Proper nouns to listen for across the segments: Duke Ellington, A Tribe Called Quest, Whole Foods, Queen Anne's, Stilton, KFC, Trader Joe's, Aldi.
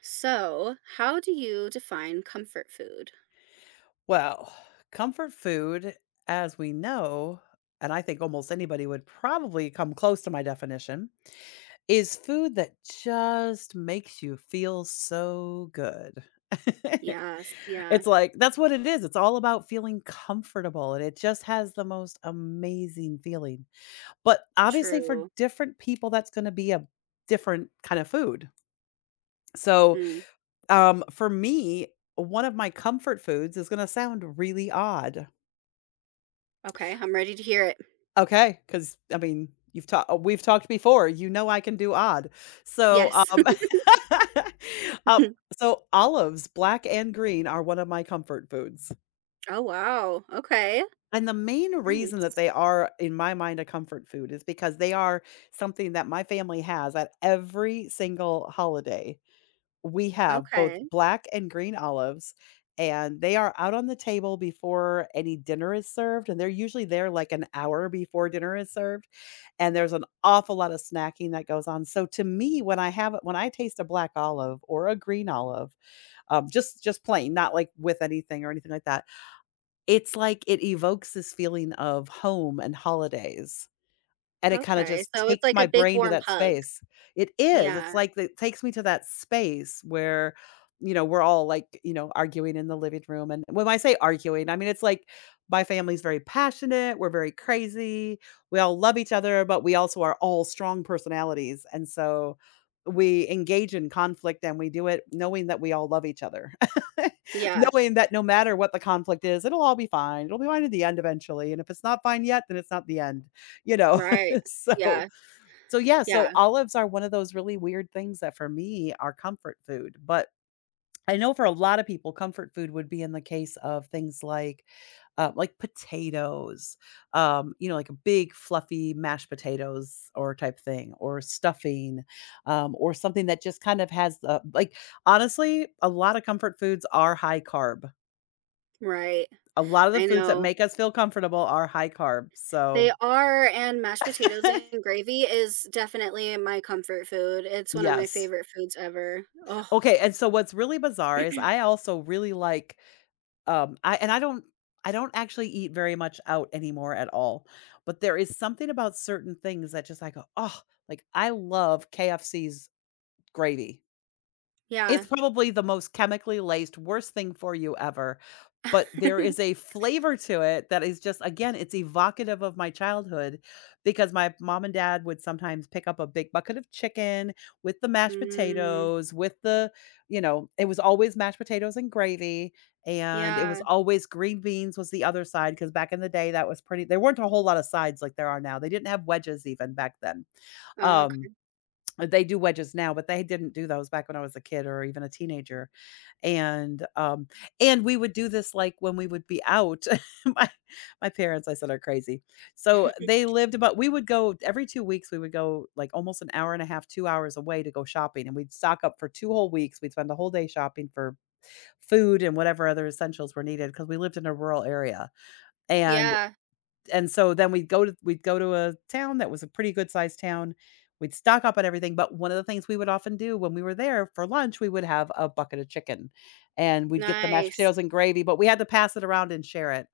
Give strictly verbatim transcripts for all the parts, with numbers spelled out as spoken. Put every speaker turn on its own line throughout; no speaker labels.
So, how do you define comfort food?
Well, comfort food, as we know, and I think almost anybody would probably come close to my definition, is food that just makes you feel so good.
Yes, yeah,
It's like, that's what it is. It's all about feeling comfortable, and it just has the most amazing feeling. But obviously, for
true.
different people, that's going to be a different kind of food. So,
Mm,
um, for me, one of my comfort foods is going to sound really odd.
okay, I'm ready to hear it.
Okay, because I mean, you've talked we've talked before, you know I can do odd. So,
Yes.
um uh, so olives, black and green, are one of my comfort foods,
Oh, wow. Okay.
and the main reason that
Nice.
they are, in my mind, a comfort food is because they are something that my family has at every single holiday. We have both
Okay.
black and green olives, and they are out on the table before any dinner is served, and they're usually there like an hour before dinner is served, and there's an awful lot of snacking that goes on. So to me, when I have when I taste a black olive or a green olive, um, just just plain, not like with anything or anything like that, it's like it evokes this feeling of home and holidays. And it kinda
Okay.
just
So it's
takes
like a
my
big
brain to
warm
that
hug.
space. It is,
Yeah.
it's like it takes me to that space where, you know, we're all, like, you know, arguing in the living room, and when I say arguing, I mean, it's like my family's very passionate, we're very crazy, we all love each other, but we also are all strong personalities, and so we engage in conflict, and we do it knowing that we all love each other.
Yeah.
Knowing that no matter what the conflict is, it'll all be fine, it'll be fine at the end eventually, and if it's not fine yet, then it's not the end, you know?
Right.
so
Yeah.
so yeah, so
Yeah.
olives are one of those really weird things that for me are comfort food, but I know for a lot of people, comfort food would be in the case of things like, uh, like potatoes, um, you know, like a big fluffy mashed potatoes or type thing, or stuffing, um, or something that just kind of has the like. Honestly, a lot of comfort foods are high carb.
Right.
A lot of the
I
foods that
know.
make us feel comfortable are high carb. So,
They are, and mashed potatoes and gravy is definitely my comfort food. It's one of my
yes.
favorite foods ever. Oh,
Okay, and so what's really bizarre is I also really like, um, I and I don't I don't actually eat very much out anymore at all, but there is something about certain things that just I go, "Oh," like I love K F C's gravy. It's
yeah.
probably the most chemically laced, worst thing for you ever, but there is a flavor to it that is just again, it's evocative of my childhood because my mom and dad would sometimes pick up a big bucket of chicken with the mashed
Mm,
potatoes, with the you know, it was always mashed potatoes and gravy, and it was
yeah.
always green beans was the other side, because back in the day, that was pretty there weren't a whole lot of sides like there are now, they didn't have wedges even back then,
Oh, okay.
um uh, they do wedges now, but they didn't do those back when I was a kid or even a teenager, and, um and we would do this, like, when we would be out. My my parents, I said, are crazy. So, they lived about we would go every two weeks, we would go, like, almost an hour and a half, two hours away to go shopping, and we'd stock up for two whole weeks. We'd spend the whole day shopping for food and whatever other essentials were needed because we lived in a rural area, and
Yeah,
and so then we'd go to we'd go to a town that was a pretty good sized town. We'd stock up on everything, but one of the things we would often do when we were there for lunch, we would have a bucket of chicken, and we'd get the mashed
nice.
potatoes and gravy, but we had to pass it around and share it,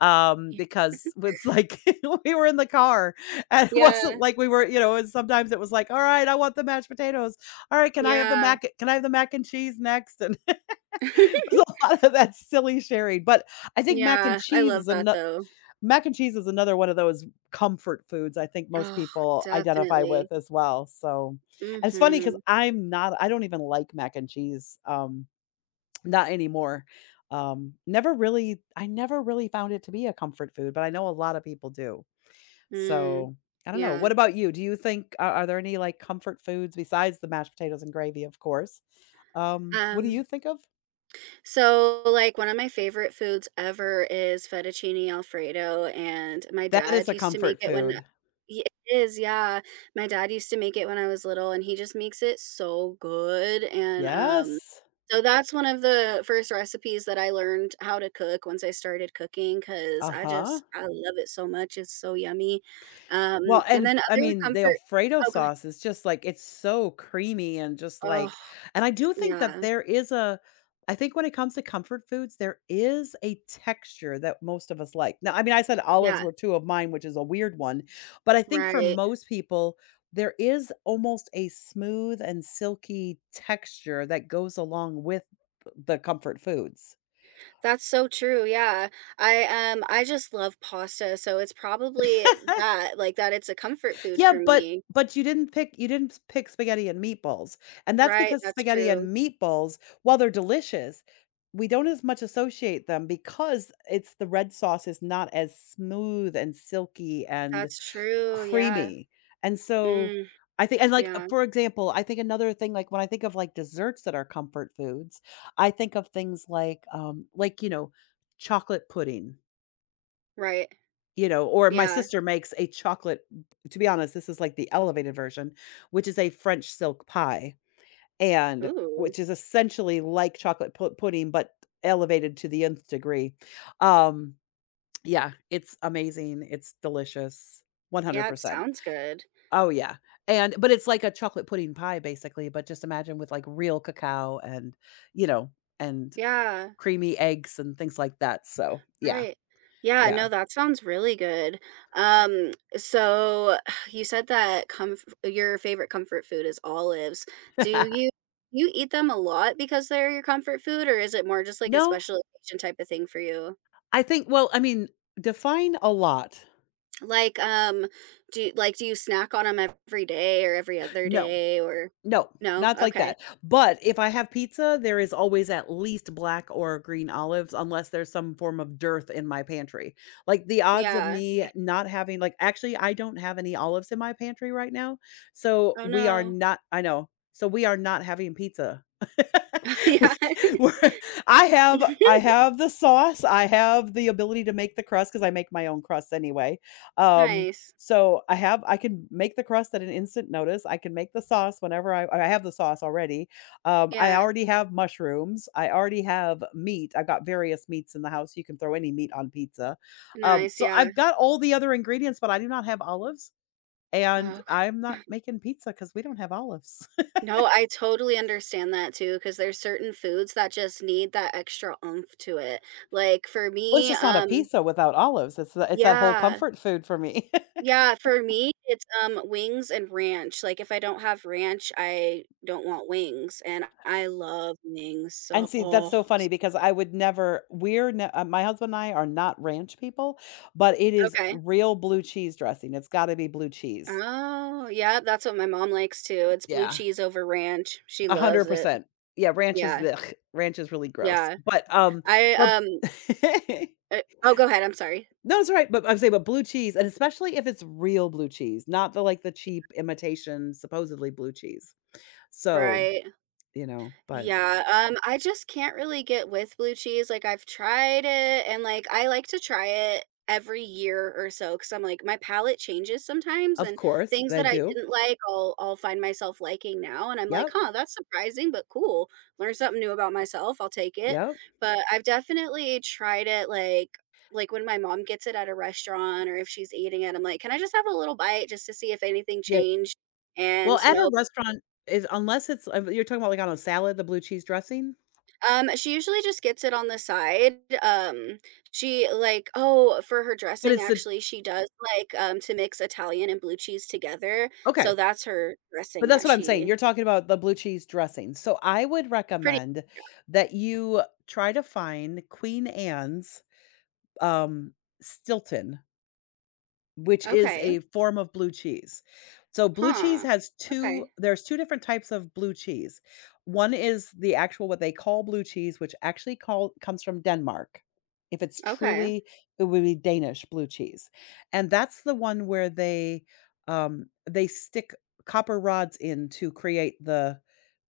um,
Y
because it's like we were in the car, and it
Yeah,
wasn't like we were, you know. And sometimes it was like, "All right, I want the mashed potatoes. All right, can I have the
yeah.
mac? Can I have the mac and cheese next?" And it was a lot of that silly sharing, but I think mac and
Yeah, I
cheese
love
is
that
ano
though.
mac and cheese is another one of those comfort foods I think most
Oh,
people identify with
definitely.
as well. So, and it's funny because
Mhm,
I'm not, I don't even like mac and cheese, um, not anymore. Um, never really, I never really found it to be a comfort food, but I know a lot of people do.
mm.
So, I don't know.
Yeah,
What about you? Do you think are, are there any like comfort foods besides the mashed potatoes and gravy, of course? Um, what do you
um
think of?
so, like, one of my favorite foods ever is fettuccine alfredo, and my
That is
dad
a
used to make
comfort
it when
food.
Ye- it is, yeah. My dad used to make it when I was little, and he just makes it so good. And um,
Yes.
So that's one of the first recipes that I learned how to cook once I started cooking because
Uh
I
huh.
just I love it so much. It's so yummy. Um,
Well,
and
and
then
I
other
mean, the
comfort.
Alfredo
Oh, go ahead.
sauce is just like it's so creamy and just
Oh,
like and I do think that
yeah,
there is a. I think when it comes to comfort foods, there is a texture that most of us like. Now, I mean, I said olives
yeah,
were two of mine, which is a weird one, but I think for
right.
most people, there is almost a smooth and silky texture that goes along with the comfort foods.
That's so true, yeah. I, um, I just love pasta, so it's probably that, like, that it's a comfort food
Yeah,
for
but
me.
but you didn't pick you didn't pick spaghetti and meatballs, and that's
Right,
because
that's
spaghetti
true.
and meatballs, while they're delicious, we don't as much associate them because it's the red sauce is not as smooth and silky and
That's true, yeah.
creamy, and so
Mm,
I think and, like, uh,
yeah,
for example, I think another thing, like, when I think of, like, desserts that are comfort foods, I think of things like, um, like, you know, chocolate pudding.
right,
You know, or my
yeah.
sister makes a chocolate, to be honest, this is like the elevated version, which is a French silk pie, and
Ooh,
which is essentially like chocolate pu pudding, but elevated to the nth degree. Um, yeah, it's amazing, it's delicious,
yeah, it
one hundred percent.
sounds good.
Oh, yeah, and but it's like a chocolate pudding pie basically, but just imagine with, like, real cacao and, you know, and
Yeah.
creamy eggs and things like that, so, yeah,
Right. Yeah,
yeah.
no, that sounds really good. Um, so you said that comf your favorite comfort food is olives. Do you You eat them a lot because they're your comfort food, or is it more just like a
No,
special occasion type of thing for you?
I think well, I mean, define a lot.
Like, um, do like do you snack on them every day or every other
No,
day or
no,
no?
not like
Okay.
that. But if I have pizza, there is always at least black or green olives, unless there's some form of dearth in my pantry. Like the odds of
Yeah.
me not having, like, actually, I don't have any olives in my pantry right now. So
Oh
we are
no.
not, I know. So we are not having pizza.
Yeah.
we, we're, I have I have the sauce. I have the ability to make the crust because I make my own crust anyway. Um,
Nice.
So I have I can make the crust at an instant notice. I can make the sauce whenever I I have the sauce already. Um, I
Yeah.
already have mushrooms. I already have meat. I've got various meats in the house. You can throw any meat on pizza. Um,
Nice.
so
Yeah.
I've got all the other ingredients, but I do not have olives, and
Oh,
I'm not
okay.
making pizza because we don't have olives.
No, I totally understand that too, because there's certain foods that just need that extra oomph to it. Like for
Well, it's
me,
just not a
um
pizza without olives. It's the, it's that whole
yeah.
comfort food for me.
Yeah, for me, it's, um, wings and ranch. Like, if I don't have ranch, I don't want wings, and I love wings,
And
so
see, that's
oh
so funny because I would never we're ne uh, my husband and I are not ranch people, but it is
okay.
real blue cheese dressing. It's gotta be blue cheese.
Oh, yeah, that's what my mom likes too. It's blue
Yeah,
cheese over ranch. She loves it.
one hundred percent. Yeah, ranch is
Yeah,
ugh, ranch is really gross.
yeah.
But, um,
I,
but
um, uh Oh, go ahead, I'm sorry.
No, it's all right, but I'm saying but blue cheese, and especially if it's real blue cheese, not the, like, the cheap imitation, supposedly blue cheese. So,
Right.
you know, but
Yeah, um, I just can't really get with blue cheese, like, I've tried it, and, like, I like to try it every year or so because 'cause I'm like, my palate changes sometimes,
of
and
course,
things
I
that I
do.
didn't like, I'll I'll find myself liking now, and I'm like,
Yep,
"Huh, that's surprising, but cool. Learn something new about myself, I'll take it."
yep.
But I've definitely tried it, like like, when my mom gets it at a restaurant or if she's eating it, I'm like, "Can I just have a little bite just to see if anything
Yeah.
changed?" And
Well, at a
no
restaurant is unless it's uh, you're talking about, like, on a salad, the blue cheese dressing?
um, she usually just gets it on the side. Um, she like oh, for her
But
dressing,
it's a
actually, she does like, um, to mix Italian and blue cheese together, so
okay,
that's her
but
dressing
that's
that
what I'm saying, you're
she
talking about the blue cheese dressing. So, I would
pretty
recommend that you try to find Queen Anne's, um, Stilton. Which is
okay.
a form of blue cheese. So blue cheese
Huh.
has two
Okay.
there's two different types of blue cheese. One is the actual what they call blue cheese, which actually call comes from Denmark. If it's
Okay.
truly, it would be Danish blue cheese. And that's the one where they, um, they stick copper rods in to create the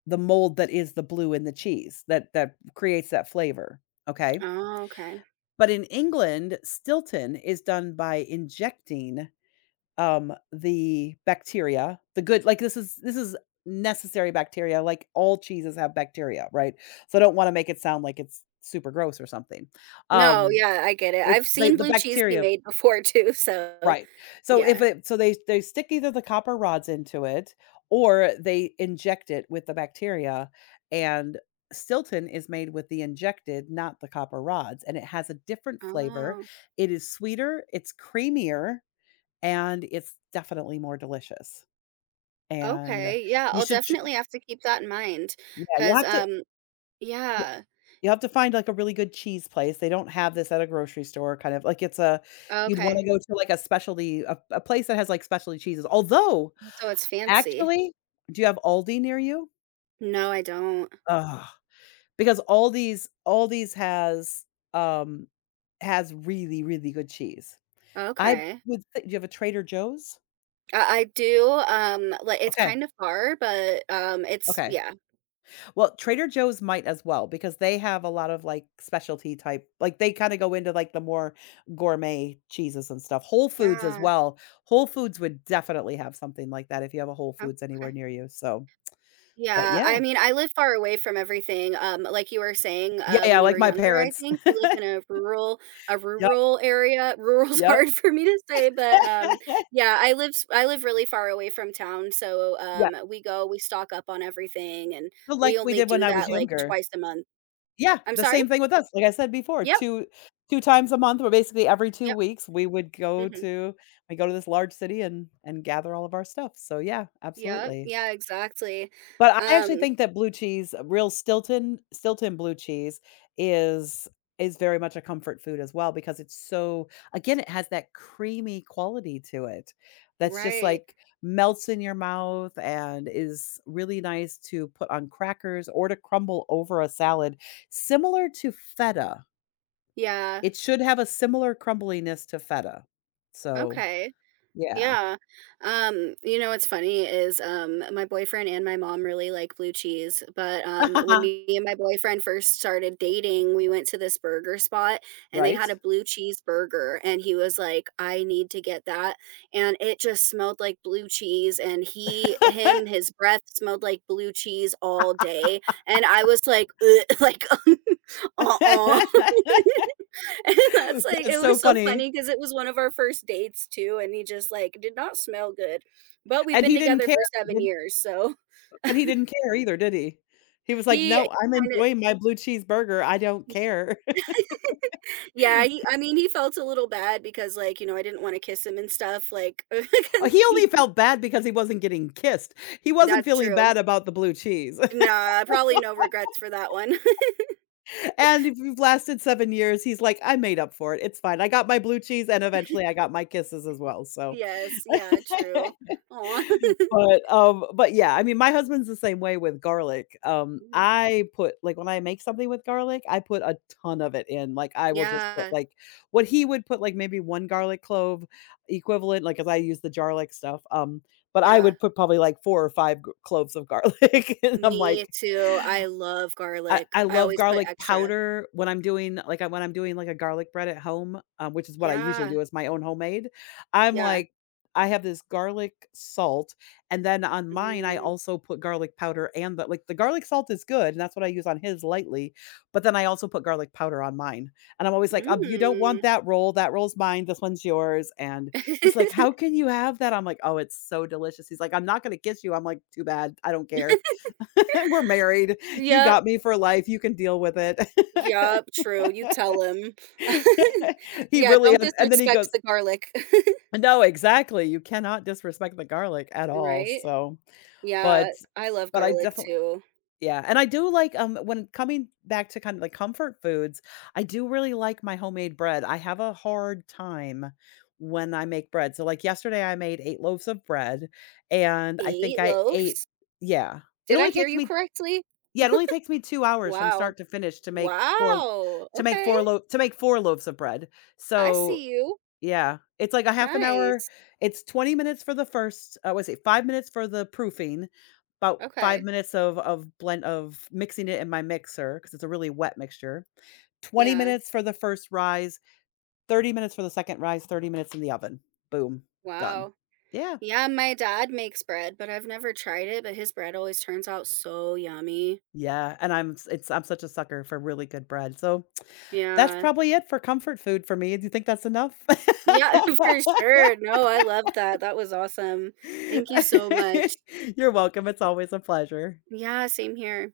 the mold that is the blue in the cheese that that creates that flavor, okay?
Oh, okay.
But in England, Stilton is done by injecting um, the bacteria, the good like, this is this is necessary bacteria, like, all cheeses have bacteria, right? So, I don't wanna make it sound like it's super gross or something.
No,
Um,
yeah, I get it.
it's
I've
the
seen
the
blue cheese be
bacteria
made before too, so
right. So, if
yeah.
it so they they stick either the copper rods into it or they inject it with the bacteria, and Stilton is made with the injected, not the copper rods, and it has a different flavor.
Oh,
It is sweeter, it's creamier, and it's definitely more delicious, and
okay. Yeah,
you
I'll
should tr
definitely have to keep that in mind
yeah, you'll
because
have to
um
you
yeah.
you'll have to find, like, a really good cheese place, they don't have this at a grocery store, kind of like, it's a you'd wanna
Okay.
go to, like, a specialty a a place that has, like, specialty cheeses, although,
So it's fancy.
actually, do you have Aldi near you?
No, I don't.
Ugh, because Aldi's Aldi's has, um has really, really good cheese. I
Okay.
would thi do you have a Trader Joe's?
I I do, um, like, it's
Okay,
kind of far, but, um, it's
okay.
yeah.
Well, Trader Joe's might as well because they have a lot of, like, specialty type like, they kinda go into, like, the more gourmet cheeses and stuff. Whole Foods as
Yeah,
well. Whole Foods would definitely have something like that if you have a Whole Foods anywhere
okay.
near you, so but
Yeah, I
yeah.
mean, I live far away from everything, um, like you were saying,
Yeah,
uh,
yeah,
when you
like
were
my
younger, I
parents.
think you lived in a rural a
Yep,
rural area. Rural's
yep,
hard for me to say, but, um, yeah, I live s I live really far away from town, so,
yeah.
um, we go, we stock up on everything, and
So, like
we
we
only
did when
do
I was
that, like,
younger.
twice a month.
Yeah,
I'm
the
sorry?
same thing with us, like I said before,
Yep,
2 2 times a month or basically every two
yep,
weeks, we would go
mhm.
to we go to this large city and and gather all of our stuff, so yeah,
Yep,
absolutely.
yeah, exactly.
But I actually
Um
think that blue cheese, uh, real Stilton Stilton blue cheese is is very much a comfort food as well because it's so again, it has that creamy quality to it that's just
right.
like melts in your mouth and is really nice to put on crackers or to crumble over a salad, similar to feta.
Yeah.
It should have a similar crumbliness to feta. So,
Okay.
yeah.
Yeah. Um, you know what's funny is um my boyfriend and my mom really like blue cheese, but um when me and my boyfriend first started dating, we went to this burger spot and they had
Right?
a blue cheese burger and he was like, "I need to get that." And it just smelled like blue cheese and he him his breath smelled like blue cheese all day and I was like, "Ugh," like uh-uh. And that's like
That's
it
so
was so
funny.
funny because it was one of our first dates too, and he just, like, did not smell good, but we've
And
been
he didn't
together
care,
for seven
did he?
years, so
But he didn't care either, did he? He was like,
he
"No, I'm
kinda
enjoying my blue cheeseburger, I don't care."
yeah, he I mean, he felt a little bad because, like, you know, I didn't wanna kiss him and stuff, like, 'cause
Oh, he
he
only felt bad because he wasn't getting kissed. He wasn't
that's
feeling
true.
bad about the blue cheese.
Nah, probably no regrets for that one.
And if you've lasted seven years, he's like, "I made up for it, it's fine. I got my blue cheese and eventually I got my kisses as well," so
Yes, yeah, true. Aw.
But, um but yeah, I mean, my husband's the same way with garlic. Um,
Mhm.
I put like, when I make something with garlic, I put a ton of it in, like, I will just put,
Yeah,
like what he would put, like, maybe one garlic clove equivalent, Like, like, 'cause I use the jar like stuff, um, but I
yeah.
would put probably, like, four or five g cloves of garlic, and I'm
Me
like
too, I love
I
garlic.
I
I
love
always put
garlic
extra.
powder when I'm doing like, I when I'm doing, like, a garlic bread at home, um, which is what I usually
Yeah,
do, it's my own homemade. I'm
yeah.
like I have this garlic salt, and then on mine, I
Mm.
also put garlic powder and the like, the garlic salt is good, and that's what I use on his lightly, but then I also put garlic powder on mine, and I'm always like, "Um, you don't want
Mm.
that roll, that roll's mine, this one's yours," and he's like, "How can you have that?" I'm like, "Oh, it's so delicious." He's like, "I'm not gonna kiss you." I'm like, "Too bad, I don't care." We're married. You
Yep,
got me for life. You can deal with it.
yep, true, you tell him.
He
Yeah,
really
don't
and and then he
disrespect
goes
the garlic.
no, exactly. You cannot disrespect the garlic at all.
Right?
So,
Yeah,
but
I love
but I
garlic
definitely
too.
yeah, and I do like, um, when coming back to kind of like comfort foods, I do really like my homemade bread. I have a hard time when I make bread. So, like, yesterday, I made eight loaves of bread, and I think
eight
I ate
loaves?
yeah. It
Did I
only
hear
takes
you
me
correctly?
Yeah, it only takes me two hours from
Wow.
start to finish to make four
Wow,
to make
okay,
four lo, to make four loaves of bread.
I
So,
see you.
yeah, it's like a half an hour.
Nice.
It's twenty minutes for the first I was it, five minutes for the proofing, about five
Okay,
minutes of of blend of mixing it in my mixer because it's a really wet mixture. twenty
yeah,
minutes for the first rise, thirty minutes for the second rise, thirty minutes in the oven. Boom, done.
wow.
Yeah.
Yeah, my dad makes bread, but I've never tried it, but his bread always turns out so yummy.
Yeah, and I'm s it's I'm such a sucker for really good bread, so that's
Yeah.
probably it for comfort food for me. Do you think that's enough?
Yeah, for sure. No, I love that. That was awesome. Thank you so much.
You're welcome, it's always a pleasure.
Yeah, same here.